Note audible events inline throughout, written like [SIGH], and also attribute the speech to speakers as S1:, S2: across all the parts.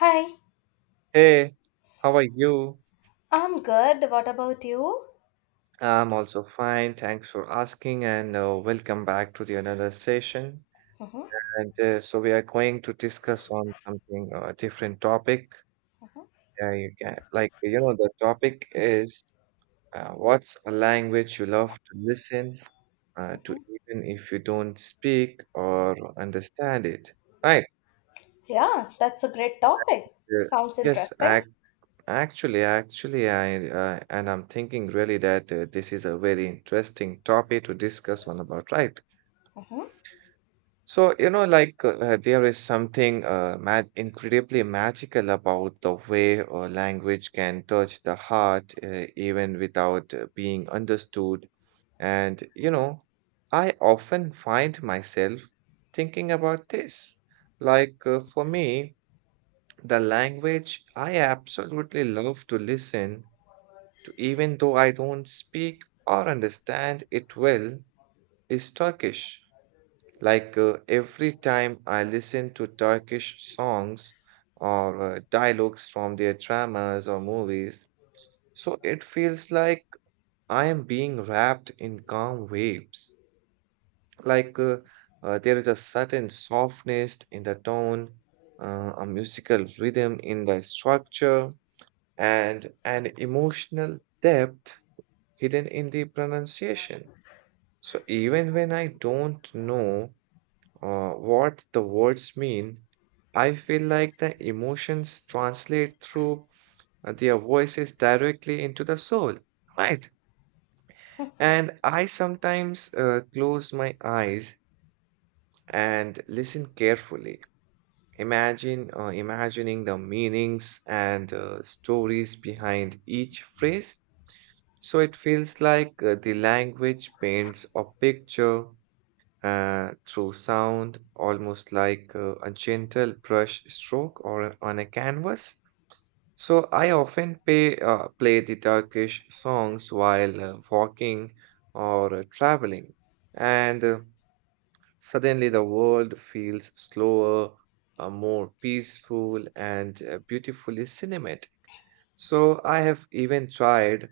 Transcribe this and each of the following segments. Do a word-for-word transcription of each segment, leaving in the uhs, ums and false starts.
S1: Hi,
S2: Hey, how are you?
S1: I'm good. What about you?
S2: I'm also fine. Thanks for asking, and uh, welcome back to the another session.
S1: Hmm.
S2: And uh, so we are going to discuss on something uh, different topic. Uh, you can like you know the topic is uh, what's a language you love to listen uh, to, even if you don't speak or understand it. Right?
S1: Yeah, that's a great topic.
S2: Uh,
S1: Sounds
S2: yes,
S1: interesting.
S2: I Actually, actually, I uh, and I'm thinking really that uh, this is a very interesting topic to discuss One about, right?
S1: Hmm.
S2: So, you know, like uh, uh, there is something uh, mag incredibly magical about the way uh, language can touch the heart uh, even without uh, being understood. And, you know, I often find myself thinking about this. Like uh, for me, the language I absolutely love to listen to even though I don't speak or understand it well, is Turkish. Like uh, every time I listen to Turkish songs or uh, dialogues from their dramas or movies, so it feels like I am being wrapped in calm waves. Like uh, uh, there is a certain softness in the tone, uh, a musical rhythm in the structure, and an emotional depth hidden in the pronunciation. So even when I don't know uh, what the words mean, I feel like the emotions translate through uh, their voices directly into the soul, right? And I sometimes uh, close my eyes and listen carefully. Imagine, uh, imagining the meanings and uh, stories behind each phrase. So it feels like uh, the language paints a picture uh, through sound, almost like uh, a gentle brush stroke or on a canvas. So I often pay, uh, play the Turkish songs while uh, walking or uh, traveling, and uh, suddenly the world feels slower, uh, more peaceful, and uh, beautifully cinematic. So I have even tried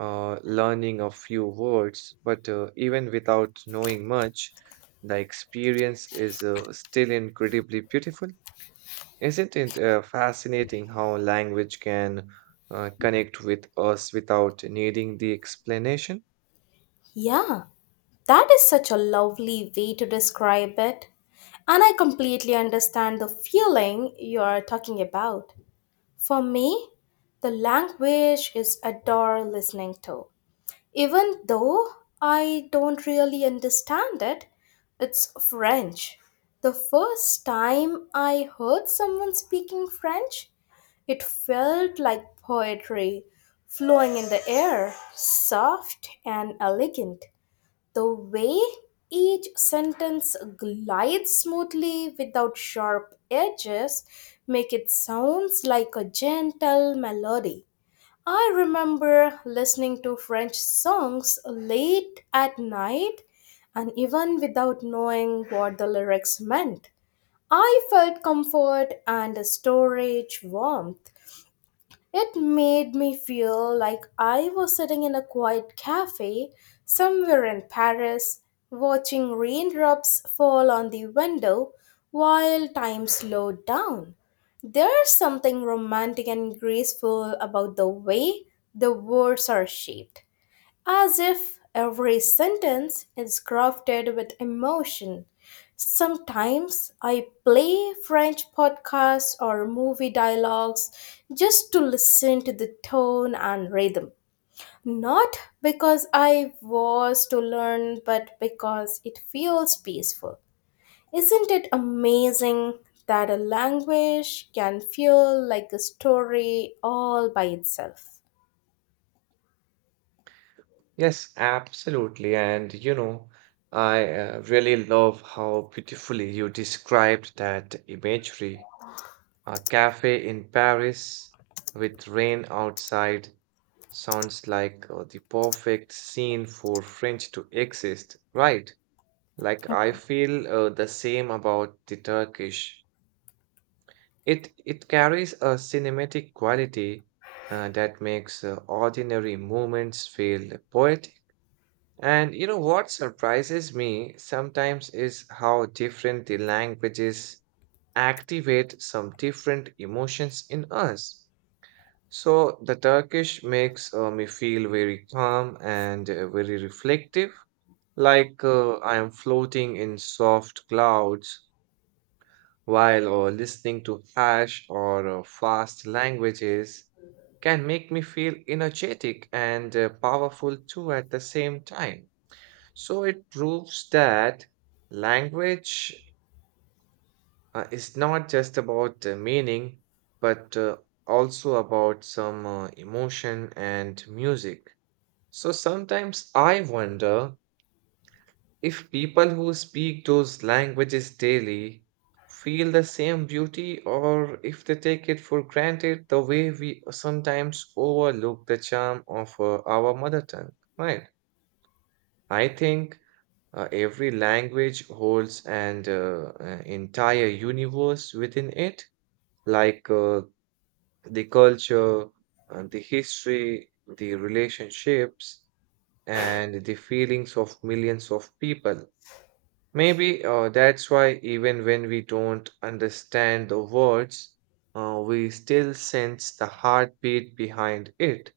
S2: uh, learning a few words, but uh, even without knowing much, the experience is uh, still incredibly beautiful. Isn't it uh, fascinating how language can uh, connect with us without needing the explanation?
S1: Yeah, that is such a lovely way to describe it. And I completely understand the feeling you are talking about. For me, the language is adore listening to. Even though I don't really understand it, it's French. The first time I heard someone speaking French, it felt like poetry flowing in the air, soft and elegant. The way each sentence glides smoothly without sharp edges make it sounds like a gentle melody. I remember listening to French songs late at night and even without knowing what the lyrics meant. I felt comfort and a storage warmth. It made me feel like I was sitting in a quiet cafe somewhere in Paris, watching raindrops fall on the window while time slowed down. There's something romantic and graceful about the way the words are shaped as if every sentence is crafted with emotion. Sometimes I play French podcasts or movie dialogues just to listen to the tone and rhythm. Not because I was to learn, but because it feels peaceful. Isn't it amazing that a language can feel like a story all by itself?
S2: Yes, absolutely. And you know, I uh, really love how beautifully you described that imagery. A cafe in Paris with rain outside sounds like uh, the perfect scene for French to exist, right? Like I feel uh, the same about the Turkish. It it carries a cinematic quality uh, that makes uh, ordinary moments feel poetic. And you know what surprises me sometimes is how different the languages activate some different emotions in us. So the Turkish makes uh, me feel very calm and uh, very reflective, like uh, I am floating in soft clouds while uh, listening to harsh or uh, fast languages can make me feel energetic and uh, powerful too at the same time. So it proves that language uh, is not just about uh, meaning, but uh, also about some uh, emotion and music. So sometimes I wonder if people who speak those languages daily feel the same beauty or if they take it for granted the way we sometimes overlook the charm of uh, our mother tongue, right? I think uh, every language holds an uh, uh, entire universe within it, like uh, the culture, uh, the history, the relationships and the feelings of millions of people. Maybe uh, that's why, even when we don't understand the words, uh, we still sense the heartbeat behind it.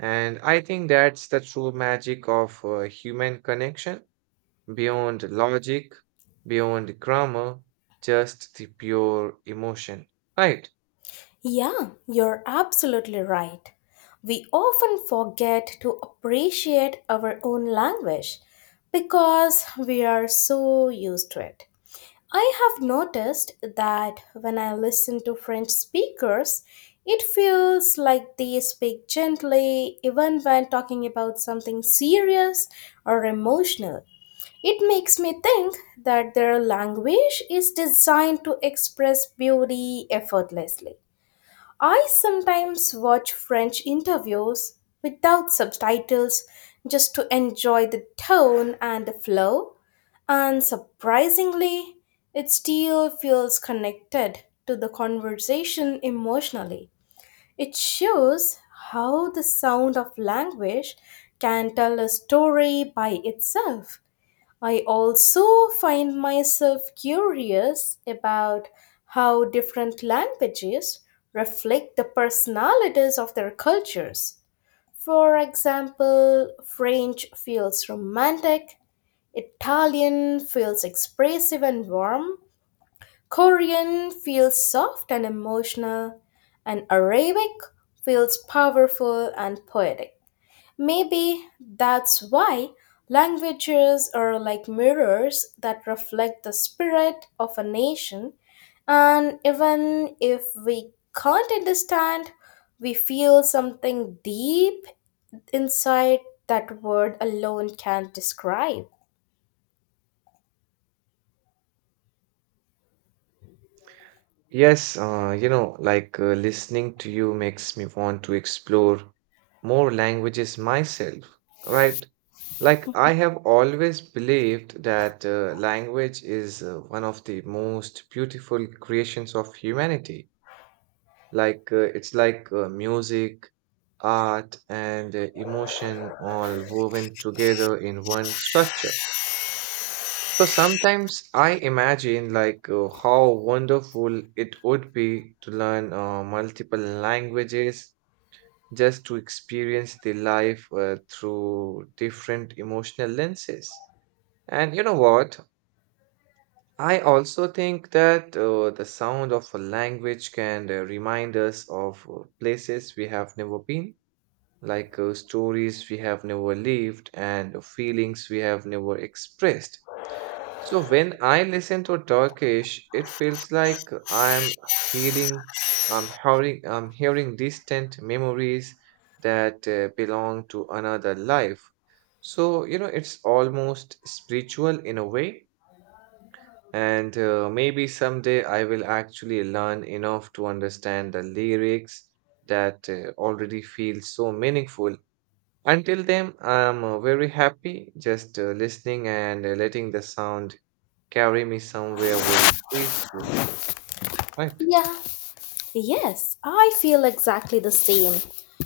S2: And I think that's the true magic of uh, human connection beyond logic, beyond grammar, just the pure emotion. Right?
S1: Yeah, you're absolutely right. We often forget to appreciate our own language because we are so used to it. I have noticed that when I listen to French speakers, it feels like they speak gently even when talking about something serious or emotional. It makes me think that their language is designed to express beauty effortlessly. I sometimes watch French interviews without subtitles just to enjoy the tone and the flow, and surprisingly, it still feels connected to the conversation emotionally. It shows how the sound of language can tell a story by itself. I also find myself curious about how different languages reflect the personalities of their cultures. For example, French feels romantic, Italian feels expressive and warm, Korean feels soft and emotional, and Arabic feels powerful and poetic. Maybe that's why languages are like mirrors that reflect the spirit of a nation, and even if we can't understand, we feel something deep inside that word alone can't describe.
S2: Yes, uh, you know, like uh, listening to you makes me want to explore more languages myself, right? Like, I have always believed that uh, language is uh, one of the most beautiful creations of humanity. Like, uh, it's like uh, music, art, and uh, emotion all woven together in one structure. So sometimes I imagine like uh, how wonderful it would be to learn uh, multiple languages just to experience the life uh, through different emotional lenses. And you know what? I also think that uh, the sound of a language can uh, remind us of uh, places we have never been, like uh, stories we have never lived and feelings we have never expressed. So when I listen to Turkish, it feels like I'm hearing, I'm hearing, I'm hearing distant memories that uh, belong to another life. So, you know, it's almost spiritual in a way. And uh, maybe someday I will actually learn enough to understand the lyrics that uh, already feel so meaningful. Until then, I'm uh, very happy just uh, listening and uh, letting the sound carry me somewhere very peaceful, right?
S1: Yeah, yes, I feel exactly the same.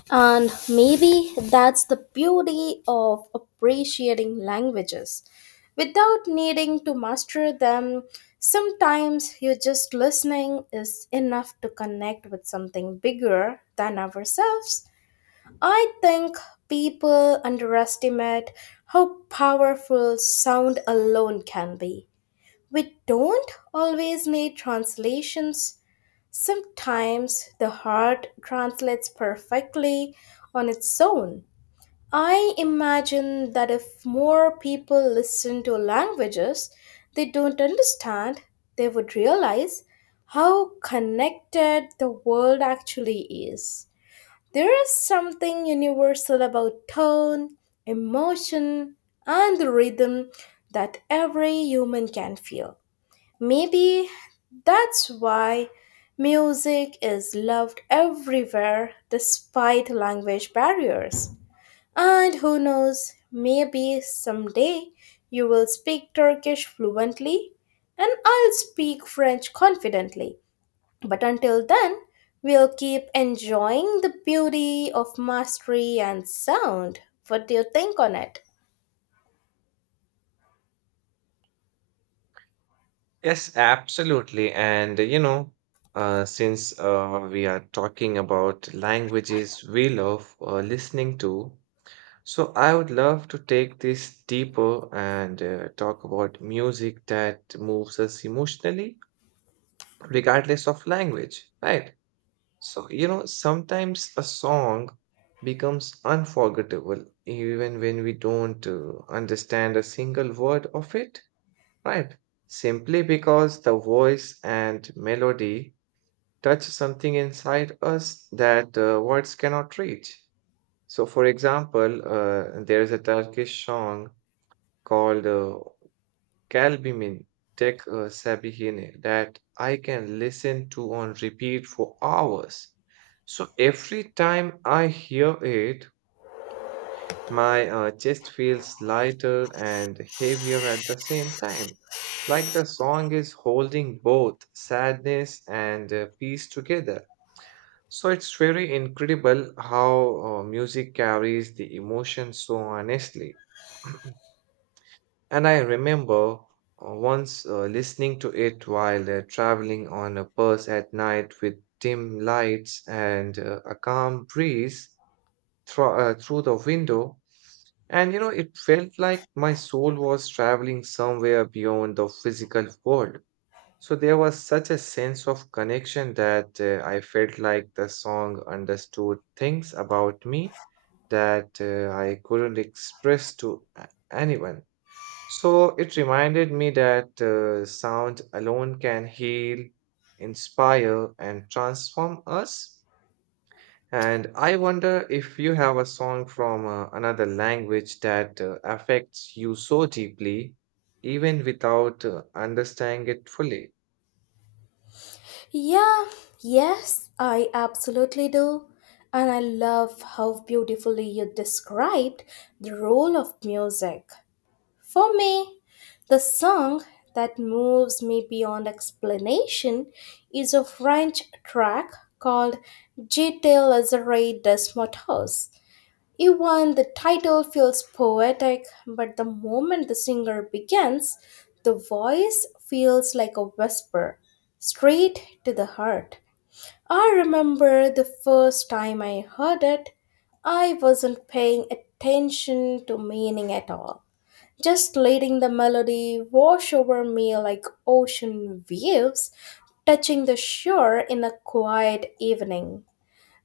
S1: And maybe that's the beauty of appreciating languages. Without needing to master them, sometimes you just listening is enough to connect with something bigger than ourselves. I think people underestimate how powerful sound alone can be. We don't always need translations. Sometimes the heart translates perfectly on its own. I imagine that if more people listen to languages they don't understand, they would realize how connected the world actually is. There is something universal about tone, emotion, and the rhythm that every human can feel. Maybe that's why music is loved everywhere despite language barriers. And who knows, maybe someday you will speak Turkish fluently and I'll speak French confidently. But until then, we'll keep enjoying the beauty of mastery and sound. What do you think on it?
S2: Yes, absolutely. And uh, you know, uh, since uh, we are talking about languages we love uh, listening to, so I would love to take this deeper and uh, talk about music that moves us emotionally, regardless of language, right? So, you know, sometimes a song becomes unforgettable even when we don't uh, understand a single word of it right? Simply because the voice and melody touch something inside us that uh, words cannot reach. So, for example, uh, there is a Turkish song called uh, Kalbimin Tek uh, Sabihine that I can listen to on repeat for hours. So, every time I hear it, my uh, chest feels lighter and heavier at the same time. Like the song is holding both sadness and uh, peace together. So it's very incredible how uh, music carries the emotion so honestly. And I remember uh, once uh, listening to it while uh, traveling on a bus at night with dim lights and uh, a calm breeze thro- uh, through the window. And you know, it felt like my soul was traveling somewhere beyond the physical world. So there was such a sense of connection that uh, I felt like the song understood things about me that uh, I couldn't express to a- anyone. So it reminded me that uh, sound alone can heal, inspire, and transform us. And I wonder if you have a song from uh, another language that uh, affects you so deeply, even without uh, understanding it fully.
S1: Yeah, yes, I absolutely do. And I love how beautifully you described the role of music. For me, the song that moves me beyond explanation is a French track called J'étais lazare des motos." Even the title feels poetic, but the moment the singer begins, the voice feels like a whisper, straight to the heart. I remember the first time I heard it, I wasn't paying attention to meaning at all, just letting the melody wash over me like ocean waves touching the shore in a quiet evening.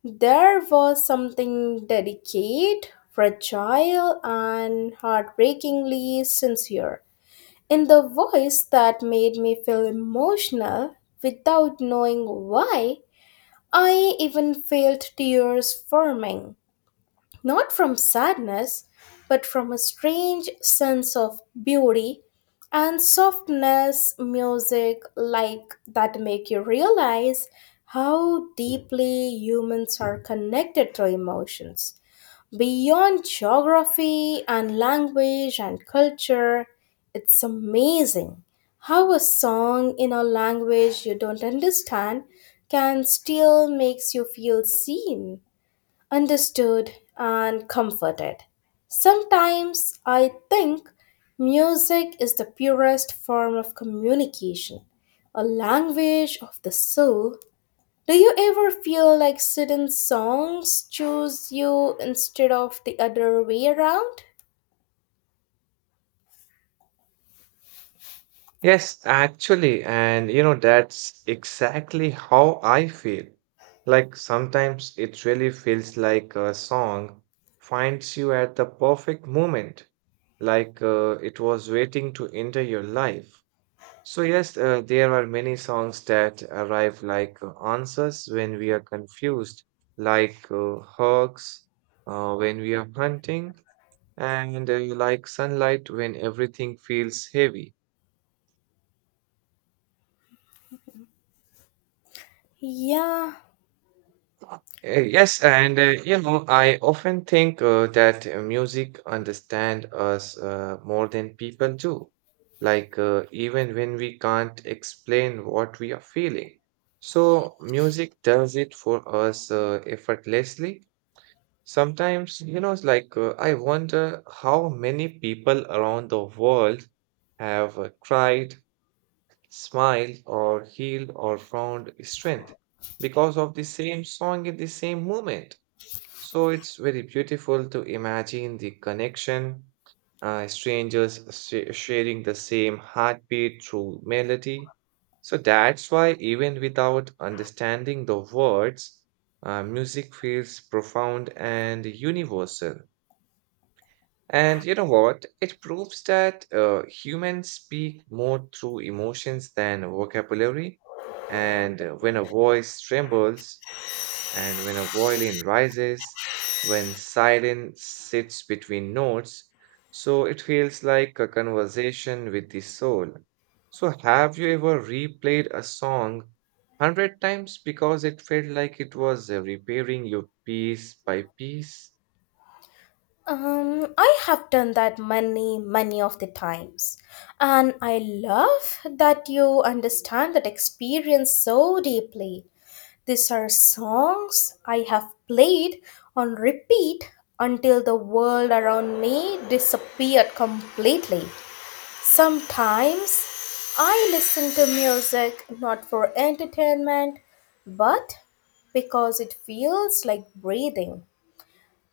S1: There was something delicate, fragile, and heartbreakingly sincere in the voice that made me feel emotional without knowing why. I even felt tears forming not from sadness, but from a strange sense of beauty and softness, music like that make you realize how deeply humans are connected to emotions. Beyond geography and language and culture, it's amazing how a song in a language you don't understand can still makes you feel seen, understood, and comforted. Sometimes I think music is the purest form of communication, a language of the soul. Do you ever feel like certain songs choose you instead of the other way around?
S2: Yes, actually, and you know, that's exactly how I feel. Like sometimes it really feels like a song finds you at the perfect moment, like uh, it was waiting to enter your life. So, yes, uh, there are many songs that arrive like uh, answers when we are confused, like uh, hawks uh, when we are hunting, and uh, like sunlight when everything feels heavy.
S1: Yeah,
S2: Uh, yes, and uh, you know, I often think uh, that uh, music understand us uh, more than people do, like uh, even when we can't explain what we are feeling. So, music does it for us uh, effortlessly sometimes, you know, it's like uh, I wonder how many people around the world have uh, tried, smiled, or healed, or found strength because of the same song in the same moment. So it's very beautiful to imagine the connection, uh, strangers sh- sharing the same heartbeat through melody. So that's why, even without understanding the words, uh, music feels profound and universal. And you know what? It proves that uh, humans speak more through emotions than vocabulary. And uh, when a voice trembles, and when a violin rises, when silence sits between notes, so it feels like a conversation with the soul. So, have you ever replayed a song hundred times because it felt like it was uh, repairing you piece by piece?
S1: um, I have done that many, many of the times. And I love that you understand that experience so deeply. These are songs I have played on repeat until the world around me disappeared completely. Sometimes I listen to music not for entertainment but because it feels like breathing.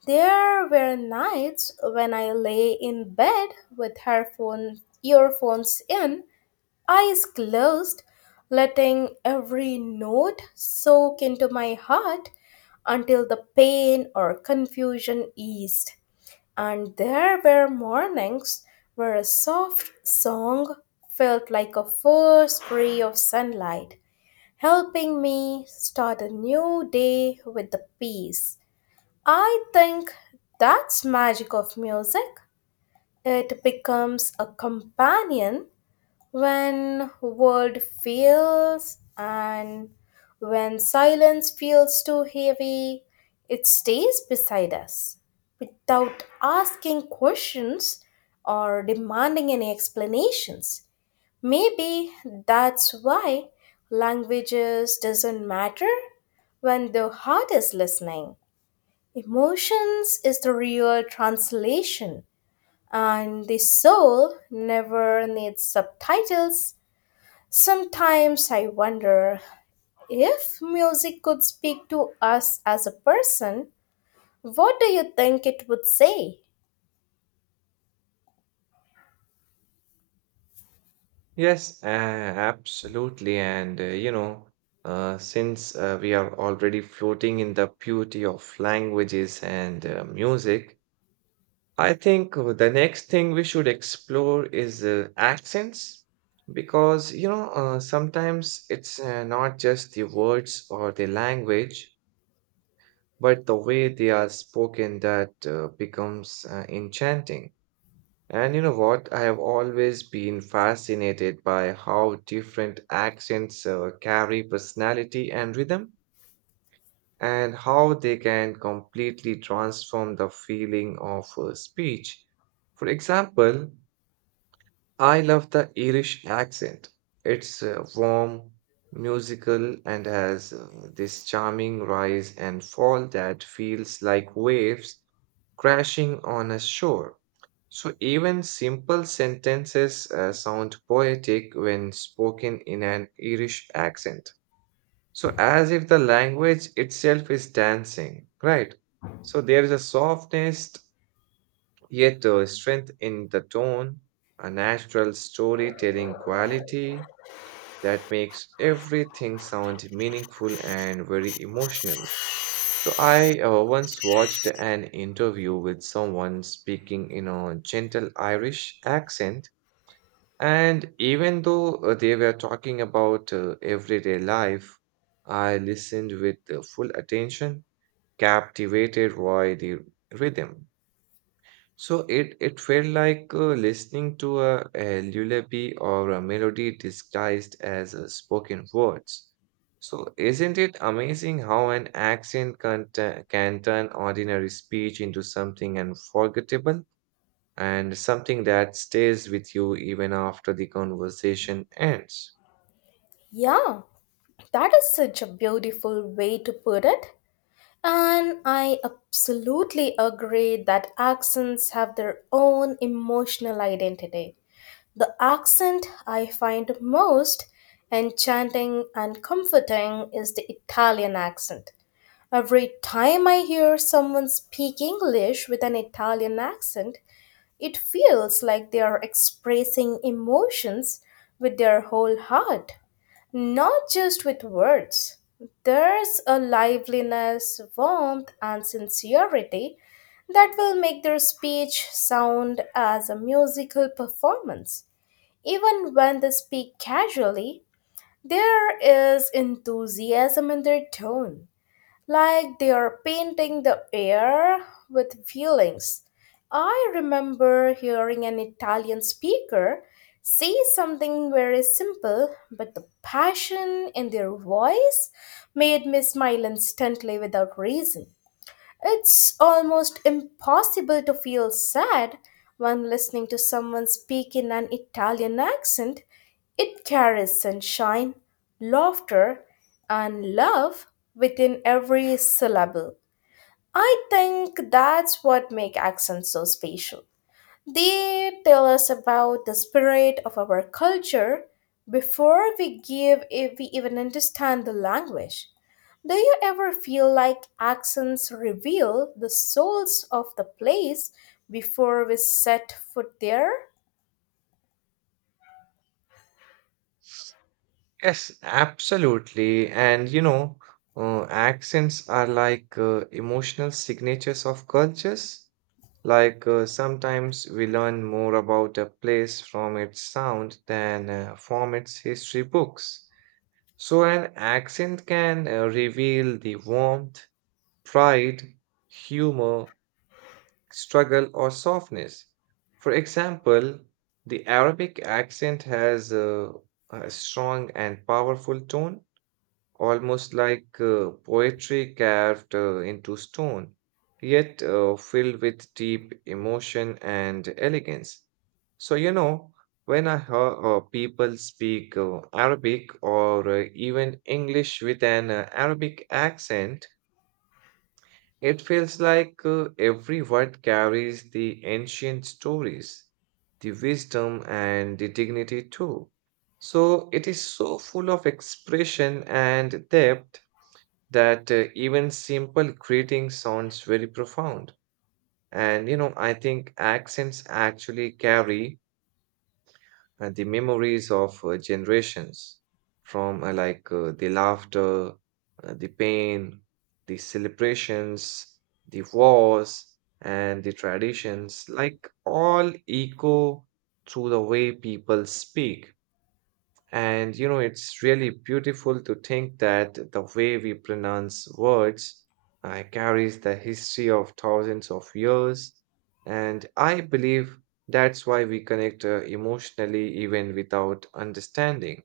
S1: There were nights when I lay in bed with headphone, earphones in, eyes closed, letting every note soak into my heart until the pain or confusion eased. And there were mornings where a soft song felt like a first ray of sunlight, helping me start a new day with the peace. I think that's magic of music. It becomes a companion when world fails, and when silence feels too heavy it stays beside us without asking questions or demanding any explanations. Maybe that's why languages doesn't matter when the heart is listening. Emotions is the real translation, and the soul never needs subtitles. Sometimes I wonder, if music could speak to us as a person, what do you think it would say?
S2: Yes, uh, absolutely. And uh, you know, uh, since uh, we are already floating in the beauty of languages and uh, music, I think uh, the next thing we should explore is uh, accents because you know uh, sometimes it's uh, not just the words or the language but the way they are spoken that uh, becomes uh, enchanting. And you know what? I have always been fascinated by how different accents uh, carry personality and rhythm and how they can completely transform the feeling of uh, speech. For example, I love the Irish accent. It's uh, warm, musical, and has uh, this charming rise and fall that feels like waves crashing on a shore. So even simple sentences uh, sound poetic when spoken in an Irish accent. So as if the language itself is dancing, right? So there is a softness yet the strength in the tone, a natural storytelling quality that makes everything sound meaningful and very emotional. So I uh, once watched an interview with someone speaking in a gentle Irish accent, and even though uh, they were talking about uh, everyday life, I listened with uh, full attention, captivated by the rhythm. So it it felt like uh, listening to a, a lullaby or a melody disguised as uh, spoken words. So isn't it amazing how an accent can, tu- can turn ordinary speech into something unforgettable and something that stays with you even after the conversation ends?
S1: Yeah, that is such a beautiful way to put it. And I absolutely agree that accents have their own emotional identity. The accent I find most enchanting and comforting is the Italian accent. Every time I hear someone speak English with an Italian accent, it feels like they are expressing emotions with their whole heart, not just with words. There's a liveliness, warmth, and sincerity that will make their speech sound as a musical performance. Even when they speak casually, there is enthusiasm in their tone like they are painting the air with feelings. I remember hearing an Italian speaker say something very simple, but the passion in their voice made me smile instantly without reason. It's almost impossible to feel sad when listening to someone speak in an Italian accent. It carries sunshine, laughter, and love within every syllable. I think that's what makes accents so special. They tell us about the spirit of our culture before we give if we even understand the language. Do you ever feel like accents reveal the souls of the place before we set foot there?
S2: Yes, absolutely. And you know, uh, accents are like uh, emotional signatures of cultures. Like, uh, sometimes we learn more about a place from its sound than uh, from its history books. So an accent can uh, reveal the warmth, pride, humor, struggle, or softness. For example, the Arabic accent has uh, a strong and powerful tone, almost like uh, poetry carved uh, into stone, yet uh, filled with deep emotion and elegance. So, you know, when I hear uh, people speak uh, Arabic or uh, even English with an uh, Arabic accent, it feels like uh, every word carries the ancient stories, the wisdom, and the dignity too. So, it is so full of expression and depth that uh, even simple greeting sounds very profound. And you know, I think accents actually carry uh, the memories of uh, generations from uh, like uh, the laughter, uh, the pain, the celebrations, the wars, and the traditions, like all echo through the way people speak. And you know, it's really beautiful to think that the way we pronounce words uh, carries the history of thousands of years. And I believe that's why we connect uh, emotionally even without understanding.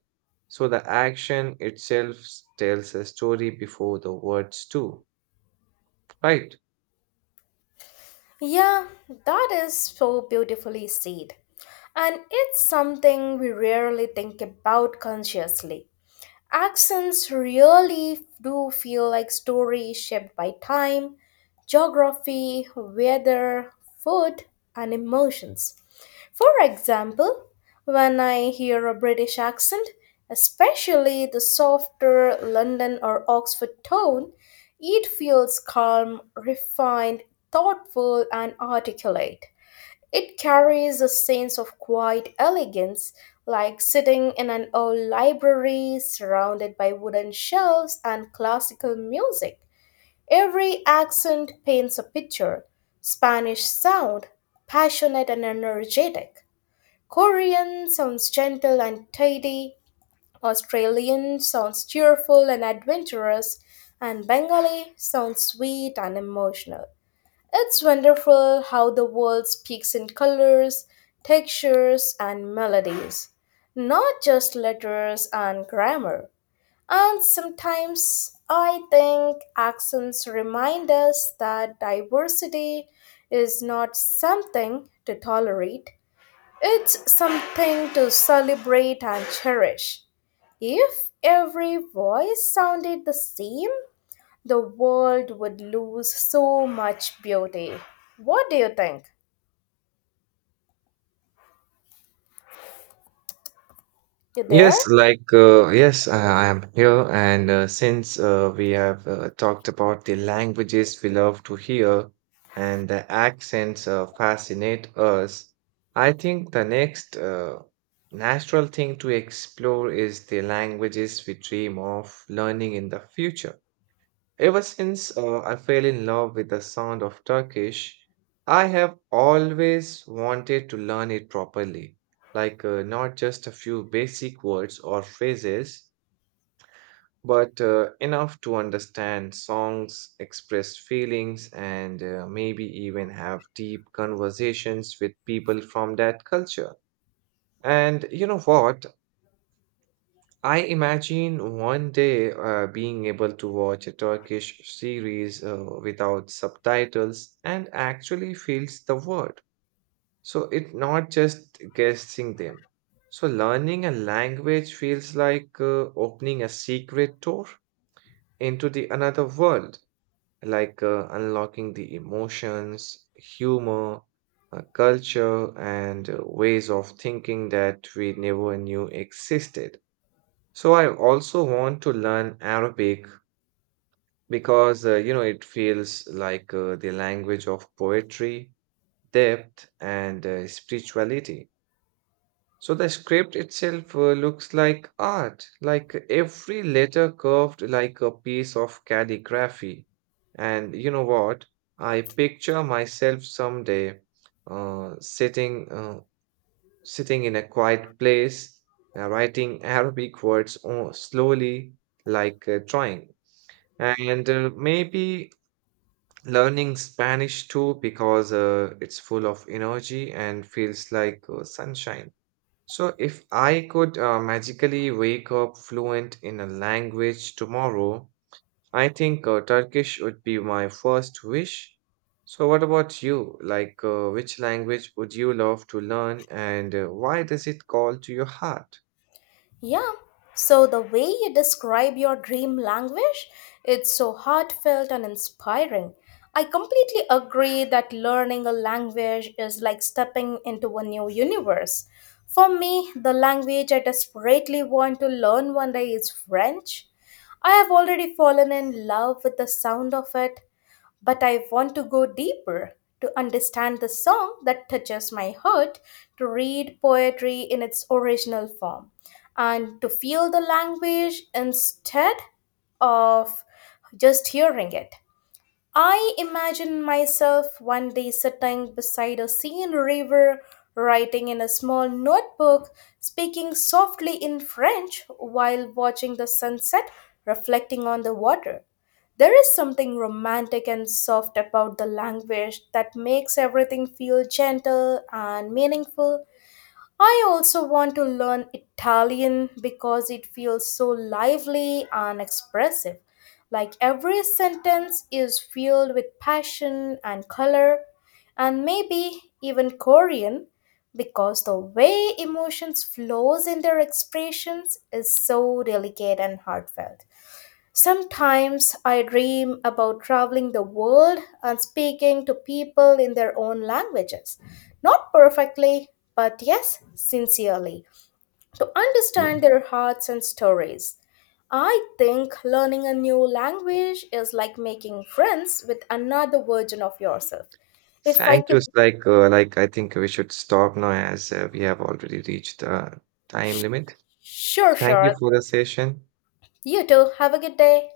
S2: So the action itself tells a story before the words do, right?
S1: Yeah, that is so beautifully said. And it's something we rarely think about consciously. Accents really do feel like stories shaped by time, geography, weather, food, and emotions. For example, when I hear a British accent, especially the softer London or Oxford tone, it feels calm, refined, thoughtful, and articulate. It carries a sense of quiet elegance, like sitting in an old library surrounded by wooden shelves and classical music. Every accent paints a picture. Spanish sound passionate and energetic. Korean sounds gentle and tidy. Australian sounds cheerful and adventurous. And Bengali sounds sweet and emotional. It's wonderful how the world speaks in colors, textures, and melodies, not just letters and grammar. And sometimes I think accents remind us that diversity is not something to tolerate, it's something to celebrate and cherish. If every voice sounded the same, the world would lose so much beauty. What do you think? You there?
S2: Yes, like uh, yes, I I am here, and uh, since uh, we have uh, talked about the languages we love to hear and the accents uh, fascinate us, I think the next uh, natural thing to explore is the languages we dream of learning in the future. Ever since uh, I fell in love with the sound of Turkish, I have always wanted to learn it properly. Like, uh, not just a few basic words or phrases, but uh, enough to understand songs, express feelings, and uh, maybe even have deep conversations with people from that culture. And you know what? I imagine one day uh, being able to watch a Turkish series uh, without subtitles and actually feels the word. So it's not just guessing them. So learning a language feels like uh, opening a secret door into the another world, like uh, unlocking the emotions, humor, uh, culture, and uh, ways of thinking that we never knew existed. So I also want to learn Arabic because uh, you know it feels like uh, the language of poetry, depth, and uh, spirituality. So the script itself uh, looks like art, like every letter curved like a piece of calligraphy. And you know what? I picture myself someday uh, sitting uh, sitting in a quiet place, uh, writing [LAUGHS] Arabic words uh, slowly, like uh, drawing. And uh, maybe learning Spanish too, because uh, it's full of energy and feels like uh, sunshine. So, if I could uh, magically wake up fluent in a language tomorrow, I think uh, Turkish would be my first wish. So, what about you? Like, uh, which language would you love to learn, and uh, why does it call to your heart?
S1: Yeah. So, the way you describe your dream language, it's so heartfelt and inspiring. I completely agree that learning a language is like stepping into a new universe. For me, the language I desperately want to learn one day is French. I have already fallen in love with the sound of it, but I want to go deeper, to understand the song that touches my heart, to read poetry in its original form, and to feel the language instead of just hearing it. I imagine myself one day sitting beside a serene river, writing in a small notebook, speaking softly in French while watching the sunset reflecting on the water. There is something romantic and soft about the language that makes everything feel gentle and meaningful. I also want to learn Italian because it feels so lively and expressive. Like every sentence is filled with passion and color, and maybe even Korean because the way emotions flows in their expressions is so delicate and heartfelt. Sometimes I dream about traveling the world and speaking to people in their own languages. Not perfectly, but yes, sincerely, to understand their hearts and stories. I think learning a new language is like making friends with another version of yourself. If I
S2: Thank
S1: could.
S2: you. Like, uh, like I think we should stop now as uh, we have already reached the time limit.
S1: Sure,
S2: Thank you
S1: sure.
S2: for the session.
S1: You too. Have a good day.